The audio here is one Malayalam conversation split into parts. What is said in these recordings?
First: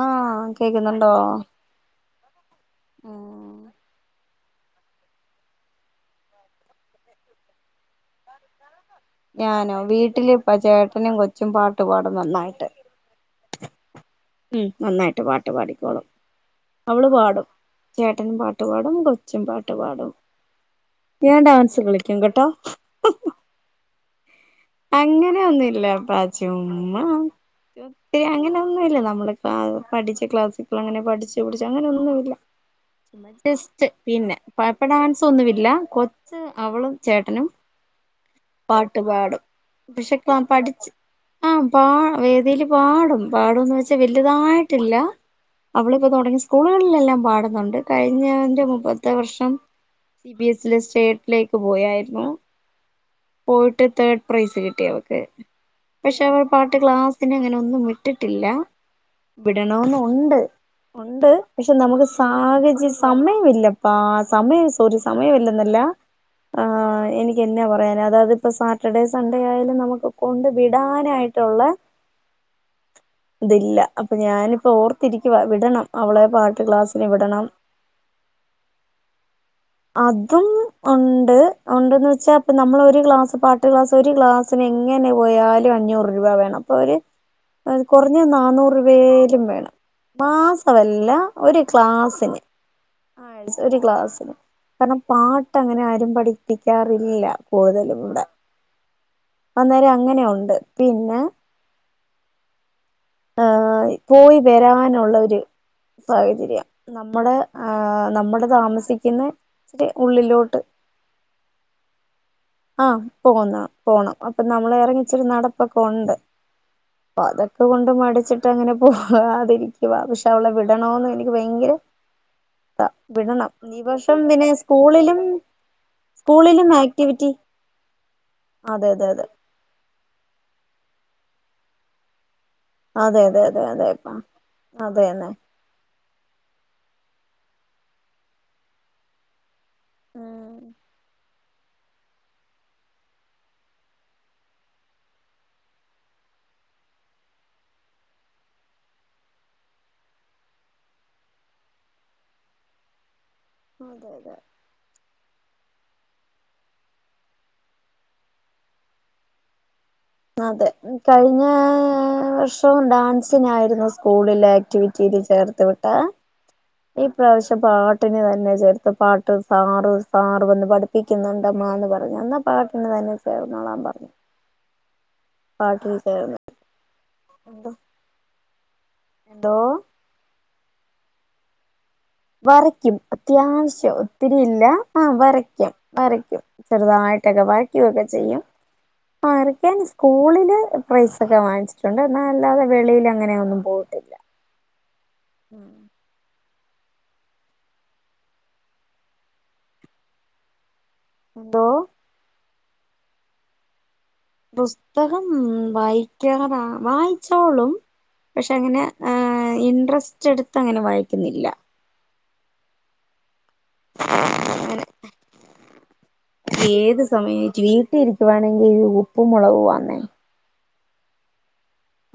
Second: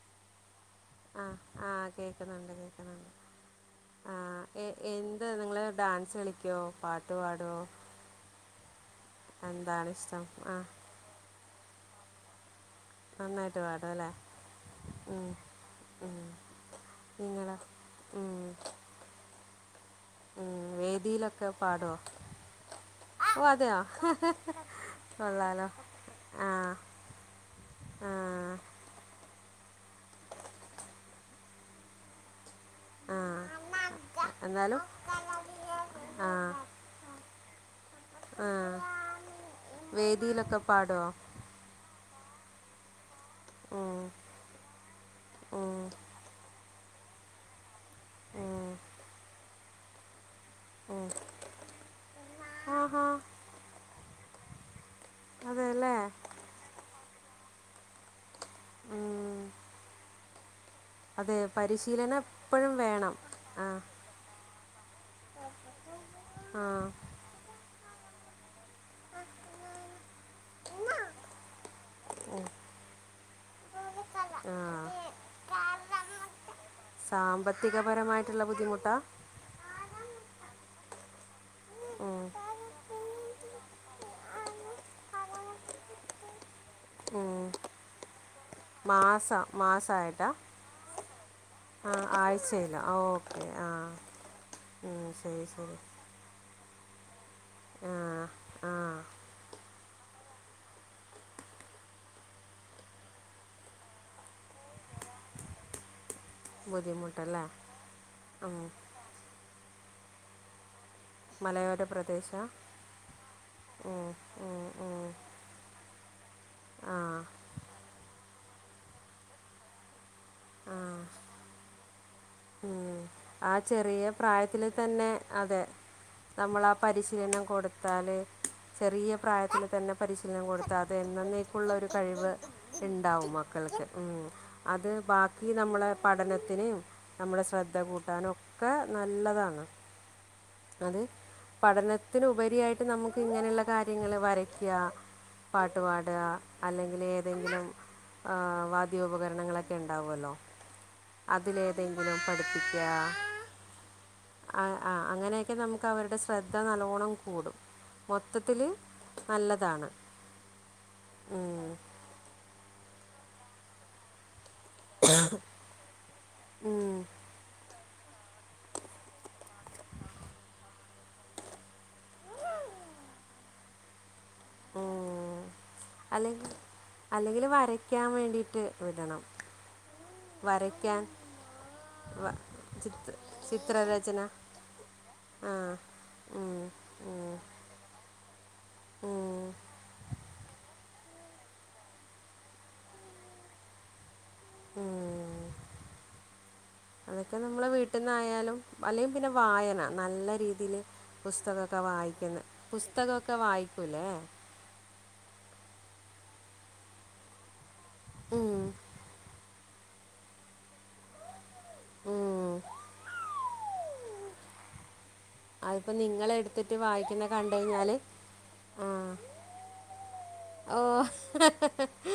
ആ കേക്ക്ന്ന്ണ്ടോ ഒക്കെ നല്ലത് ഓ ആ എന്താ നിങ്ങള് ഡാൻസ് കളിക്ക്യോ പാട്ട് പാട്വോ ഞാനോ വീട്ടിലിപ്പം ചേട്ടനും കൊച്ചും പാ ട്ട് പാടും നന്നായിട്ട് നന്നായിട്ട് പാടും അല്ലേ ഉം നന്നായിട്ട് ഉം, പാട്ട് പാടിക്കോളും ഉം. അവള് പാടും നിങ്ങളോ ചേട്ടനും ഉം, പാട്ട് പാടും കൊച്ചും പാ പാട്ട് പാടും ഉം. ഞാൻ വേദിയിലൊക്കെ ഡാൻസ് പാടുമോ കളിക്കും കേട്ടോ ഓ അതെയോ കൊള്ളാലോ ആ അങ്ങനെന്നുവില്ലപ്പാചുമ്മാ ആ [unintelligible] അങ്ങനെ ഒന്നുവില്ല നമ്മളോ [unintelligible] പഠിച്ച ക്ലാസ്സിപ്പളങ്ങനെ പഠിച്ചു പഠിച്ചു അങ്ങനൊന്നുല്ല ആ ജസ്റ്റ് പിന്നെ പാട്ട എന്നാലും ഡാൻസ് ഒന്നുവില്ല ആ കൊച്ച് അവളും ചേട്ടനും ആ പാട്ട് പാടും വിശക്ക്വം വേദിയിലൊക്കെ പഠിച്ച് പാടുമോ ആ പാ വേദിയില് പാടും പാടൊന്നു വെച്ചാ ഉം, വെല്ല്യതായിട്ടില്ല ഉം, അവളിപ്പോ തൊടങ്ങി സ്കൂളുകളി ല്ലാം പാട്ന്നുണ്ട് ഉം, കഴിഞ്ഞന്റെ മുൻപ്പത്തെ വർഷം സി ബി എസ് ലെ ഉം. സ്റ്റേറ്റിലേക്ക് പോയായിര്ന്നു ആഹാ പോയിട്ട് തേ പ്രൈസ് കിട്ടിയോ [unintelligible] അതെ അല്ലേ പക്ഷെ അവൾ പാട്ട് ക്ലാസ് ഇന്നങ്ങനൊന്നും വിട്ട് ട്ടില്ല ഉം. വിടണൊന്നൊണ്ട് ഒണ്ട് അതെ പക്ഷെ നമക്ക് പരിശീലനം എപ്പോഴും സാഹച വേണം ആ സമയവില്ലപ്പാ സമയ സ് ഒര് സമയമില്ലെന്നല്ല ആ എനിക്ക്ക്കെന്നാ പറയാൻ അതായത് പ്പം സ റ്റർഡേ സൺഡേ ആയാലും നമുക്ക് കൊണ്ട് വിടാനായിട്ടൊള്ളെ ഓ തില്ല അപ്പൊ ആ ഞാനിപ്പോ ഓർത്തിരിക്കുവ വിടണം അവളെ പാട്ട് ക്ലാസിന് വിടണം സാമ്പത്തികപരമായിട്ടുള്ള ബുദ്ധിമുട്ടാ അതും ഉണ്ട് ഉണ്ടന്ന് ഉം, വെച്ചാപ്പ നമ്മൾ ഒരു ഗ്ലാസ് പാട്ട് ഗ്ലാസ് ഒരു ഗ്ലാസ്സിന് എങ്ങനെ പോയാലും അഞ്ഞൂറ് രൂപ വേണം ഒരു ഉം. കുറഞ്ഞ നന്നൂറ് മാസ രൂപേലും വേണം മാസമായിട്ടാ മാസ വല്ല ഒരു ആ ക്ലാസിന് ആഴ്ചയിലോ ആ ഓക്കെ ആ ഒരു ക്ലാസിന് കാരണം ഉം, ശരി പാട്ട് ശരി അങ്ങനെ ആരും പഠിക്ക ടിക്കാറില്ല ആ കൂടുതലും ഇവിടെ ആ അന്നേരം അങ്ങനെ ഉ ണ്ട് പിന്നെ പോയി വരാൻ സാഹചര്യം നമ്മുടെ ബുദ്ധിമുട്ടല്ലേ നമ്മുടെ ഉം. താമസിക്കുന്ന ദേ ഉള്ളിലോട്ട് മലയോര പ്രദേശ ആഹ പോന്ന ഉം, പോണം അപ്പൊ ഉം, നമ്മൾ ഉം. ഇറങ്ങിച്ചൊരു നടപ്പൊക്കെ ഉണ്ട് ആ അപ്പ അതൊക്കെ കൊണ്ട് മടിച്ചി മ അങ്ങനെ പോകാതിരിക്കവാ പക്ഷെ അവളെ ആ വിടണോന്ന് എനിക്ക് ഭയങ്കര ഇ വിടണം ഇനീപ്പ പ്രായത്തി തന്നെ അതെ നമ്മൾ സ്കൂളിലും ആ ആക്ടിവിറ്റി പരിശീലനം കൊടുത്താല് അതെ അതെ ചെറിയ അതെ പ്രായത്തി തന്നെ പരിശീലനം കൊടുത്താതെ എന്നേന്നെക്കുള്ള ഒരു കഴിവ് അതെ ഉണ്ടാവും അതെ അതെ മക്കൾക്ക് ഉ അതെപ്പാ അത് അതെന്നെ ബാക്കി നമ്മളെ പഠനത്തിന് നമ്മുടെ ശ്രദ്ധ കൂട്ട കട്ടാനൊക്കെ നല്ലതാണ് ഉം അത് പഠനത്തിനുപരിയായിട്ട് നമുക്ക് ഇങ്ങനെയുള്ള കാര്യങ്ങൾ വരക്കുക പാട്ട് പാടുക അല്ലെങ്കിൽ ഏതെങ്കിലും വാദ്യോപകരണങ്ങളൊക്കെ ഉണ്ടാവുമല്ലോ അതിലേതെങ്കിലും പഠിപ്പിക്ക പാ [unintelligible] അതെ അതെ ആ ആ അങ്ങനെയൊക്കെ നമുക്ക് അവരുടെ ശ്രദ്ധ നല്ലവോണം കൂടും മൊത്തത്തിൽ നല്ലതാണ് അതെ കഴിഞ്ഞ വർഷംണ്ട സിനായിരുന്നു സ്കൂളിലേ റ്റ വിറ്റിട്ട ചേർത്ത് വിട്ടാ ഈ പ്രാവശ്യം പ പാട്ടിനെ തന്നെ ചേർത്ത് പാട്ട് സാറു സാറ വന്ന് പഠിപ്പിക്കുന്നുണ്ടമ്മ എന്ന് പറഞ്ഞു എന്നാ പാട്ടിനു തന്നെ ചേർന്നോളൻ പറഞ്ഞു പാട്ടിൽ അല്ലെ ചേർന്ന് അല്ലെങ്കിൽ എന്തോ വരക്കാൻ വേണ്ടിട്ട് വിടണം എന്തോ വരക്കാൻ വരയ്ക്കും അത്യാവശ്യം ചിത്രരചന ഒത്തിരി ഇല്ല ആ വരയ്ക്കും വരയ്ക്കും ഉം, ഉം, ചെറുതായിട്ടൊക്കെ വരയ്ക്കുകൊക്കെ ചെയ്യും ഉം, വരയ്ക്കാൻ സ്കൂളില് പൈസൊക്കെ വാങ്ങിച്ചിട്ടുണ്ട് എന്ന അല്ലാതെ വെളിൽ അങ്ങനെയ ഒന്നും പോട്ടില്ല ഉം അതൊക്കെ നമ്മളെ വീട്ടിൽന്നായാലും അല്ലെങ്ക പിന്നെ വായന നല്ല രീതിയില് എന്തോ പുസ്തകമൊക്കെ വായിക്കുന്നു പുസ്തകമൊക്കെ വായിക്കൂലേ പുസ്തകം വായിക്കാറാ വായിച്ചോളും പക്ഷെ ഉം, അങ്ങനെ ആ ഇൻട്രസ്റ്റ് എടുത്ത് അങ്ങനെ വായിക്കുന്നില്ല ഉം. ആ അതിപ്പോൾ നിങ്ങൾ എടുത്തിട്ട് ഏത് വായിക്കുന്ന സമയം കണ്ടു കഴിഞ്ഞാൽ വീട്ടിൽ ഇരിക്കുവാണെങ്കിൽ ആ ഉപ്പും മുളകു വന്നേ ഓ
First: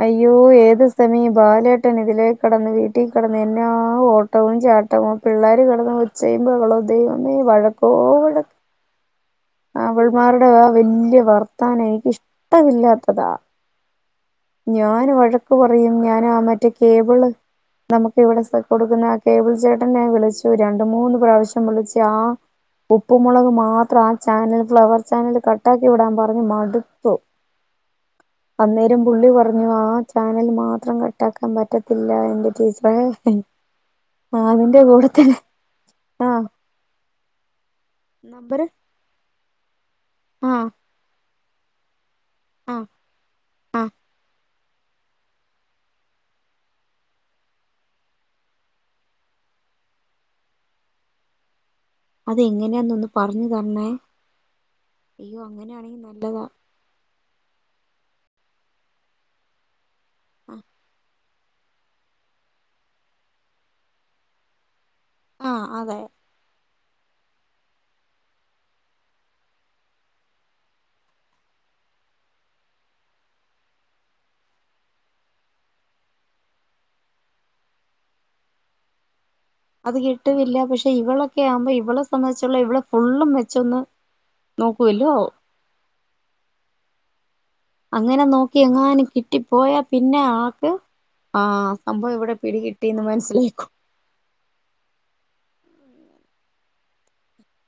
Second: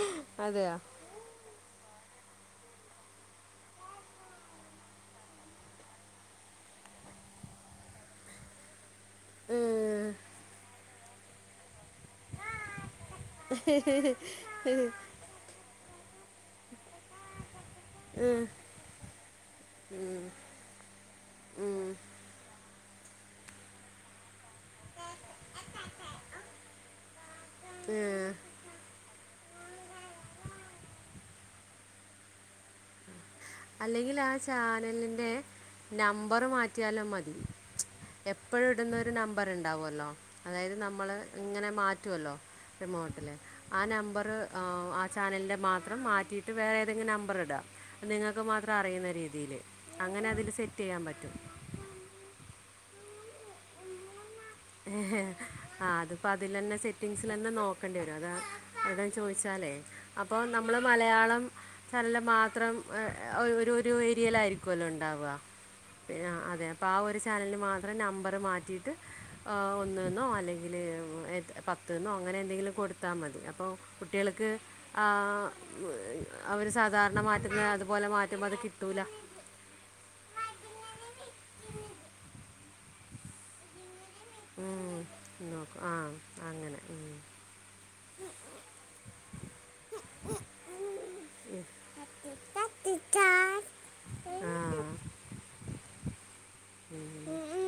അയ്യോ അതെയോ ഏത് സമയം ബാലേട്ടൻ ഇതിലേ കിടന്ന് വീട്ടീൽ കിടന്ന് എന്നാ ഓട്ടവും ചാട്ടവും, പിള്ളേര് കിടന്ന് ഒച്ചയും ബഹളവും ദൈവമേ വഴക്കോടെ ആ ഉം. അവൾമാരുടെ ആ വല്യ വർത്താനവേ ഇഷ്ടമില്ലാത്തതാ, ഞാൻ വഴക്കു പറ പറയും ഞാനാ മറ്റേ കേബിള് നമുക്ക് ഇവിടെ ഉം. കൊടുക്കുന്ന ആ കേബിൾ ചേട്ടനെ വിളിച്ചു രണ്ടു, മൂന്ന് പ്രാവശ്യം ഉം. വിളിച്ചു ആ ഉപ്പു മുുളക് മാത്രം ചാനൽ ഫ്ലവർ ചാനല് കട്ടാക്കി വിടാൻ പറഞ്ഞു മടുത്തു, ഉം. അന്നേരം പുള്ളി പറഞ്ഞു ആ ചാനൽ മാത്രം കട്ടാക്കാൻ പറ്റത്തില്ല എന്റെ ടീച്ചറെ അല്ലെങ്കിൽ ആ അതിന്റെ കൂടെ ചാനലിന്റെ തന്നെ നമ്പർ ആഹ് മാറ്റിയാലും മതി അ എപ്പോഴും നമ്പര് ഇടുന്നൊരു നമ്പ നമ്പർ ഉണ്ടാവും അല്ലോ ആഹ് അതായത് നമ്മള് ഇങ്ങനെ മാറ്റ പറ്റുവല്ലോ ആഹ് റിമോട്ടില ആ ആഹ് നമ്പറ് ആ, ചാനലിൻ്റെ മാത്രം മാറ്റിയിട്ട് വേറെ ഏതെങ്കിലും നമ്പർ ഇടുക. നിങ്ങ മാത്രം അറിയുന്ന രീതിൽ അങ്ങനെ അതിൽ സെറ്റ് ചെയ്യാൻ പറ്റും അതെങ്ങനെയാന്ന് ഒന്ന് പറഞ്ഞു തന്നേ [unintelligible] ആ, അതിപ്പോ അതിലന്നെ സെ സെറ്റിങ്ങ്സിൽ തന്നെ നോക്കേണ്ടി വരും അതാ, എവിടാന്ന് ചോദിച്ചാലേ അപ്പോൾ ആഹ് നമ്മൾ മലയാളം നല്ല മാത്രം ഒരു ഒരു ഏരിയയിലായിരിക്കുവല്ലോ, ഉണ്ട് ആഹ് അതെ [unintelligible] അപ്പം ആ ഒരു ചാനലിന് മാത്രം നമ്പർ മാറ്റിയിട്ട് ഒന്നെന്നോ അല്ലെങ്കിൽ പത്തന്നോ അങ്ങനെ എന്തെങ്കിലും കൊടുത്താൽ മതി, അപ്പോൾ കുട്ടികൾക്ക് അവര് സാധാരണ മാറ്റുമ്പം അതുപോലെ മാറ്റുമ്പം അത് കിട്ടൂല. അത് കിട്ടുന്നില്ല, പക്ഷെ ഇവളൊക്കെ ആവുമ്പോ ഇവളെ സംബന്ധിച്ചോളം ഇവള് ഫുള്ളും വെച്ചൊന്ന് നോക്കു ഉം, വല്ലോ നോക്കും ആ അങ്ങനെ ഉം അങ്ങനെ നോക്കി എങ്ങാനും കിട്ടിപ്പോയാ പിന്നെ ആൾക്ക് ആഹ സംഭവം ഇവിടെ പിടികിട്ടിന്ന് മൻസ്സിലാക്കും ഉ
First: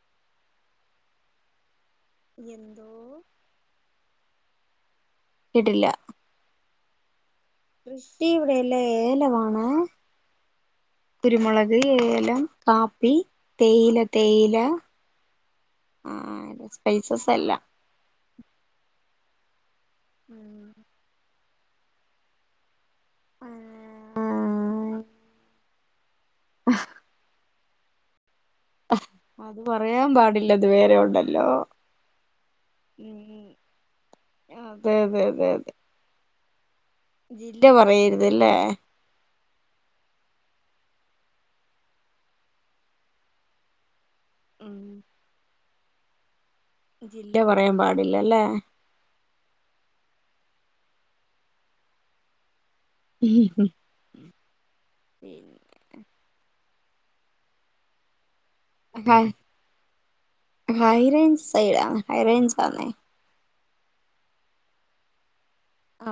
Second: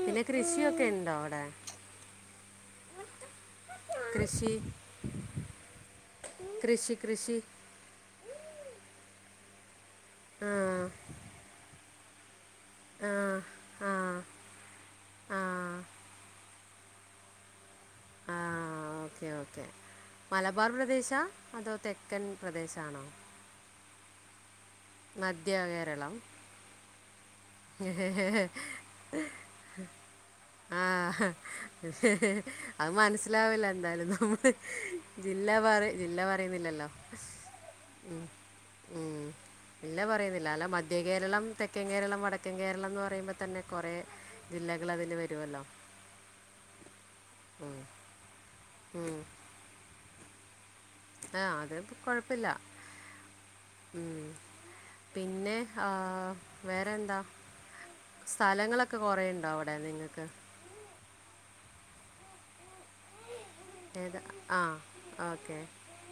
പിന്നെ കൃഷിയൊക്കെ ഇണ്ടോ ആവ്ടെ യെന്തോ കൃഷി ഇടില്ല കൃഷി കൃഷി കൃഷി ഇവിടെല്ല ഏലവാണെ ആ കുരുമുളക് ഏലം ആ കാപ്പി ആ തേയില തേയില ആ ആ രസ പൈസസ് അല്ല ആ ഓക്കെ ഓക്കെ മലബാർ പ്രദേശാ അതോ തെക്കൻ പ്രദേശാണോ ആ ആ മദ്യ ആകെ കേരളം അഹ് ഹെ ഹെ ഹെ ഹെ അത് പറയാൻ പാടില്ല ഇത് ആ വേറെ ഉണ്ടല്ലോ അ് ഉം മന്സിലാവില്ല എന്താലും നമ്മള് അതെ അതെ അതെ ജില്ലാ അതെ മാറി ജില്ല മാ അറിവില്ലല്ലോ ജില്ല പറയരുതല്ലെ ല ല മധ്യ കേരളം തെക്കൻ കേരളം വടക്ക ത്യൻ കേരളം എന്ന് പറയുമ്പ തന്നെ കുറേ ഉം ജില്ലകൾ അതില് വരുവല്ലോ ജില്ല പറയാൻ പാടില്ലല്ലേ ഉം. ആ അത് പ കൊഴപ്പില്ല ഉ പിന്നെ ആ വേറെ എന്താ സ്ഥലങ്ങളൊക്കെ ഹൈ കെറേണ്ടോ അവിടെ നിങ്ങൾക്ക് ഹൈറേഞ്ച് സൈഡാ ഹൈറേഞ്ച് ആന്നെ ഏതാ ആഓക്കെ ആ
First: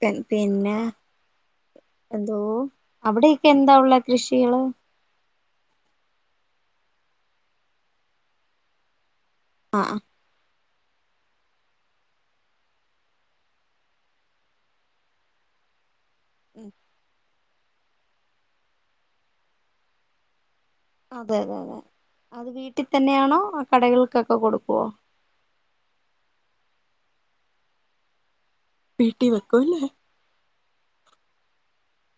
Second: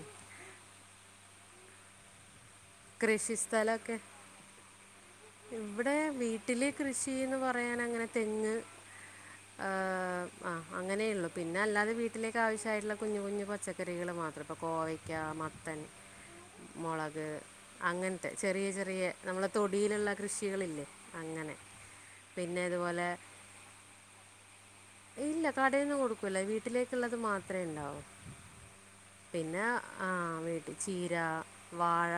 പെൻ പിന്നെ എന്തോ കൃഷി അവിടെയൊക്കെ എന്താ ഉള്ളെ സ്ഥലമൊക്കെ കൃഷികള് ഇവിടെ വീട്ടിലെ കൃഷിന്ന് പറയാൻങ്ങനെ തെങ്ങ് ആ ആ അങ്ങനെ ഉുള്ളു പിന്നെ അല്ലാതെ വീട്ടിലേക്ക് ആവശ്യമായിട്ടുള്ള കുഞ്ഞഞ് കുഞ് പച്ചക്കറികൾ മാത്രം ഇപ്പോൾ കോവയ്ക്ക മത്തൻ മുളക് അങ്ങനത്തെ ചെറിയ ചെറിയ നമ്മളെ തൊടിയിലുള്ള കൃഷികളില്ലേ അതെ അങ്ങനെ അതെ അതെ അത് പിന്നെ വീട്ടിൽ ഇതുപോലെ തന്നെയാണോ ആ കടകൾക്കൊക്കെ കൊടുക്കും ഇല്ല കടേന്ന് കൊടുക്കൂല്ല വീട്ടിലേക്കുള്ളത് മാത്രമേ ഉണ്ടാവൂ വീട്ടി പിന്നെ വെക്കുംല്ലേ ആ വീട് ചീര, വാഴ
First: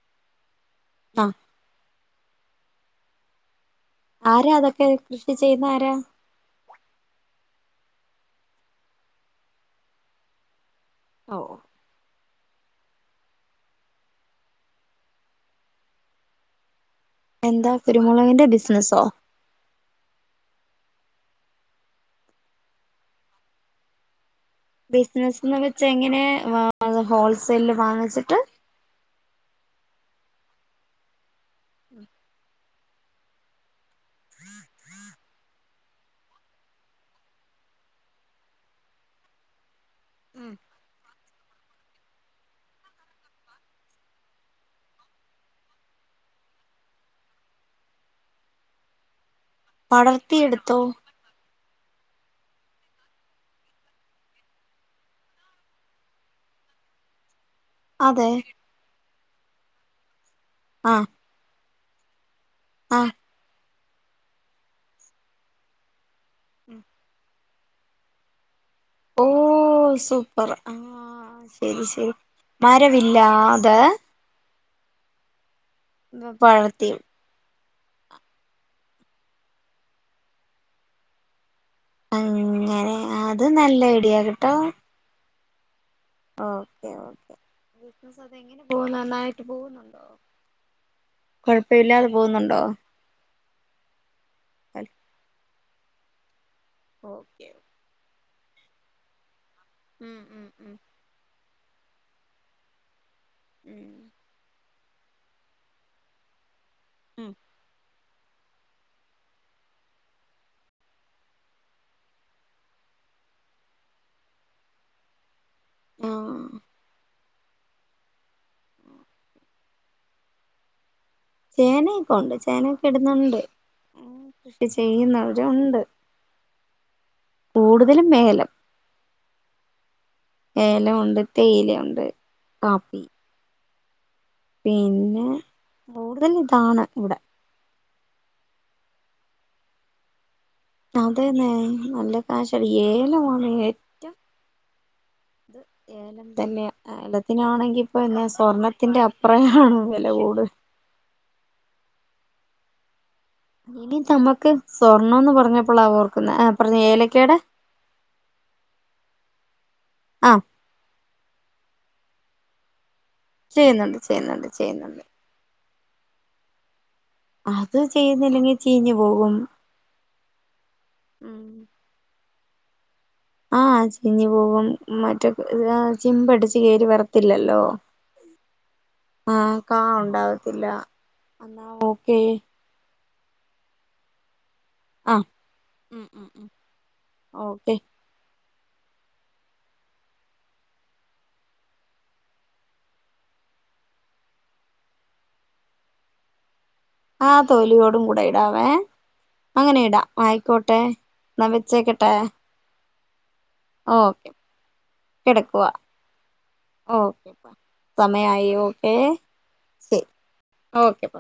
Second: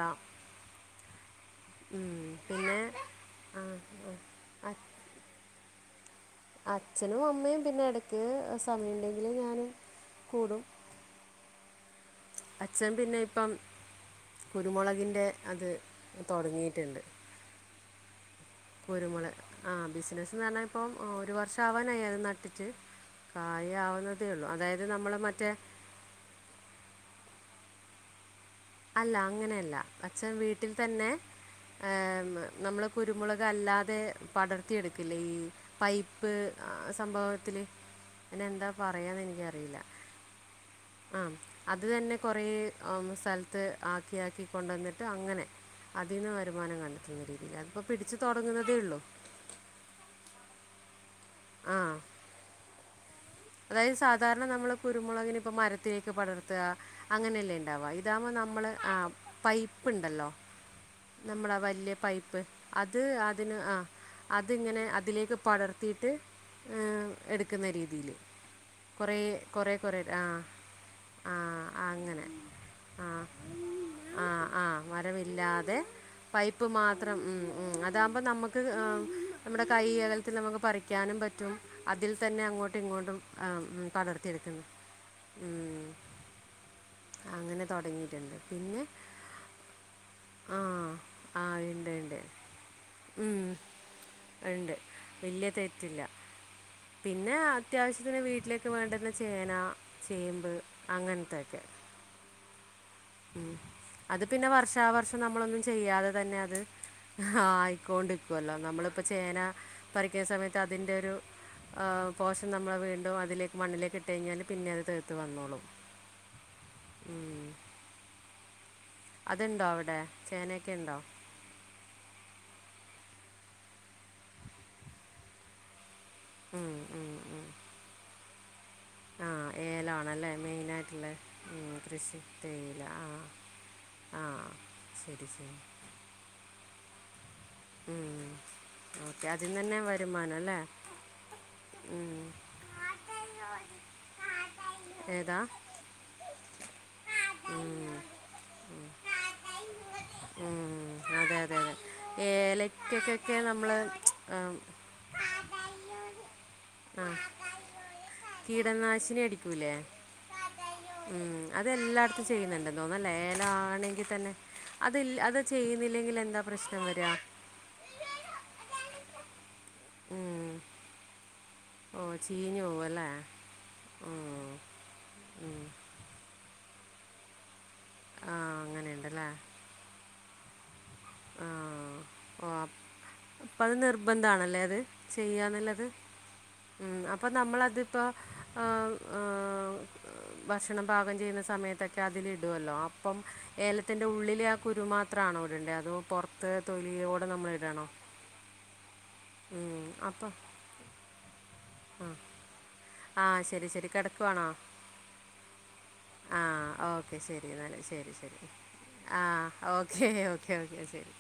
ആ ഉം പിന്നെ ആ ആ, ആരാ ആ അതൊക്കെ കൃഷി ചെയ്യുന്നെ ആരാ അച്ഛനും അമ്മയും പിന്നെ എടക്ക് സമയുണ്ടെങ്കില് ഞാനും കൂടും ഓ ഓ അച്ഛൻ പിന്നെ ഇപ്പം കുരുമുളകിന്റെ അത് തുടങ്ങിയിട്ടുണ്ട് എന്താ കുരുമുളകിന്റെ ബിസിനസ്സോ കുരുമുളെ ആ ബിസിനസ്സ്ന്ന് പറഞ്ഞാ ഇപ്പം ആ ഒരു വർഷം ആവാനായി അത് നട്ടിട്ട് കായ ആവുന്നത് ബിസിനസ്സ്ന്ന് വെച്ച എങ്ങനെ വാ ഹോൾസ് സെല് വാങ്ങിച്ചിട്ട് അല്ല അങ്ങനെയല്ല അച്ഛൻ വീട്ടിൽ തന്നെ ആ നമ്മള് കുരുമുളകല്ലാതെ പടർത്തിയെടുക്കില്ലേ ഈ പൈപ്പ് സംഭവത്തില് അതിനെന്താ പറയാന്ന് എനിക്കറിയില്ല ആഹ് അത് തന്നെ കുറെേ ആം സ്ഥലത്ത് ത്ത് ആക്കിയ ആക്കി കൊണ്ടുവന്നിട്ട് അങ്ങനെ അതീന്ന് വരുമാനം കണ്ടെത്തുന്ന രീതിയിൽ അ ഇപ്പോ പിടിച്ച് തുടങ്ങുന്നതേ ഉള്ളൂ പടർത്തി എടുത്തോ ആഹ് അതായത് സാധാരണ നമ്മള് കുരുമുളകിനെ ഇപ്പ മരത്തിലേക്ക് പടർത്തുക അങ്ങനെയല്ലേ ഉണ്ടാവുക അതെ ഇതാകുമ്പോൾ നമ്മള് ആ പൈപ്പ്ണ്ടല്ലോ ആഹ് നമ്മള വല്യ പൈപ്പ് അത് ആഹ് അതിന് ആഹ് അതിങ്ങനെ അതിലേക്ക് പടർത്തിയിട്ട് ഉം നിക്കുന്ന രീതീല് കൊറെ കൊറെ ഓഹ് കൊറെ ആയിട്ട് സൂപ്പർ ആ ആഹ് ശരി ആ ശരി അങ്ങനെ ആ മരവില്ലാതെ ആ ആ മരവില്ലാത് ല്ലാതെ പൈപ്പ് വളർത്തി മാത്രം ഉം ഉം അതാകുമ്പോൾ നമുക്ക് നമ്മടെ കൈയകലത്തിൽ നമുക്ക് പറിക്കാനും പറ്റും അതിൽ തന്നെ അങ്ങോട്ടും ഇങ്ങോട്ടും ഇത് ഉം, നല്ല ഉം, ഐഡിയ കേട്ടോ പടർത്തിയെടുക്കുന്നു ഉം ഓക്കെ ഓക്കേ [unintelligible] അങ്ങനെ അത് തുടങ്ങിയിട്ടുണ്ട് എങ്ങനെ പിന്നെ പോവുന്നു നന്നായിട്ട് പോകുന്നുണ്ടോ ആ ആ ഉണ്ട് കൊഴപ്പില്ലാതെ ഉണ്ട് പോകുന്നുണ്ടോ ഉം. [inaudible] ത്തില്ല പിന്നെ ഓക്കെ അത്യാവശ്യം വീട്ടിലേക്ക് വേണ്ടന്ന ചെയ്യാൻ ചേന ഉം ഉം ചേമ്പ് ഉം അങ്ങനത്തെ ഉ അത് പിന്നെ വർഷ ആ വർഷം നമ്മളൊന്നും ചെയ്യാതെ തന്നെ അത് ഹാ ആയിക്കോണ്ട് വിക്കുമല്ലോ നമ്മളിപ്പോൾ ചേന പറിക്കുന്ന സമയത്ത് അതിൻ്റെ ഒരു പോഷൻ നമ്മൾ വീണ്ടും അതിലേക്ക് മണ്ണിലേക്ക് ഇട്ട കഴിഞ്ഞാൽ പിന്നെ അത് തെളിർത്ത് വന്നോളും ആം... ഉം. അതുണ്ടോ അവിടെ ചേനയൊക്കെ ഉണ്ടോ ചേനയൊക്കെ ഉണ്ട് ചേനൊക്കെ ഇടുന്നുണ്ട് കൃഷി ചെയ്യുന്നവരുണ്ട് ഉം, ഉം, ഉം. കൂടുതലും ഏലം ആ ഏലാണ് ണല്ലേ മെയിനായിട്ടുള്ള ഏലമുണ്ട് തേയിലയുണ്ട് കൃഷി തേയില കാപ്പി ആ ആ പിന്നെ ശരി ശരി കൂടുതൽ ഇതാണ് ഇവിടെ ഉം ഓക്കെ അതിന്ന് തന്നെ വരുമാനം അല്ലേ അം [unintelligible] നല്ല ഉം. കാശാ ഏലവാണ് ഏറ്റവും ഏതാ ഇത് ഏലം തന്നെയ ഏലത്തിനാണെങ്കി ഇപ്പോ എന്നാ സ്വർണത്തിന്റെ അപ്രാണ് വില കൂടുൽ ഏലക്കക്ക് ഇനി നമുക്ക് സ്വർണന്ന് പറഞ്ഞപ്പോളാ ഓർക്കുന്ന ആ പറഞ്ഞു ഏലക്കേടെ കീടനാശിനി അടിക്കൂല്ലേ ആഹ് ഉം അതെല്ലാ ചെയ്യുന്നുണ്ട് ഒന്ന് ലേല ചെയ്യുന്നുണ്ട് ആണെങ്കിൽ തന്നെ ചെയ്യുന്നുണ്ട് അത് ചെയ്യുന്നുണ്ട് അത് ചെയ്യുന്നില്ലെങ്കിൽ എന്താ പ്രശ്നം വരാ അത് ചെയ്യുന്നില്ലെങ്കിൽ ചീഞ്ഞ് പോകും അ ഉം ചീഞ്ഞ് പോവുല്ലേ ആ ചീഞ്ഞ് പോകും മറ്റെ ഉം. ചിമ്പടിച്ച് കേറി വരത്തില്ലല്ലോ. ആ അങ്ങനെയുണ്ടല്ലേ ആ കാ ഉണ്ടാവും ത്തില്ല എന്നാ ഓക്കെ ആ അപ്പൊ അത് നിർബന്ധവാണല്ലേ ആഹ് ചെയ്യാന്നുള്ളത് ഉം ഉം ഉം അപ്പൊ ഓക്കെ നമ്മളതിപ്പോ ആ ആ ഭക്ഷണം പാകം ചെയ്യുന്ന സമയത്തൊക്കെ അതില് ഇടുവല്ലോ അപ്പം ഏലത്തിൻ്റെ ഉള്ളിലെ ആ കുരു മാത്രണോ ഇടണ്ടേ അതോ പുറത്ത് തൊലിയോടെ ആ നമ്മള് ഇടണോ തൊലിയോടും [unintelligible] അങ്ങനെ ഉം, ഇടാം അപ്പം ആയിക്കോട്ടെ എന്നാ വെച്ചേക്കട്ടെ ആ ശരി ശരി ഓക്കെ കിടക്കുവാണോ കിടക്കുവാ ആ ഓക്കെ ശരി എന്നാൽ ശരി ശരി സമയായി ഓക്കെ ആ ശരി ഓക്കെ ഓക്കെ ഓക്കെ ശരി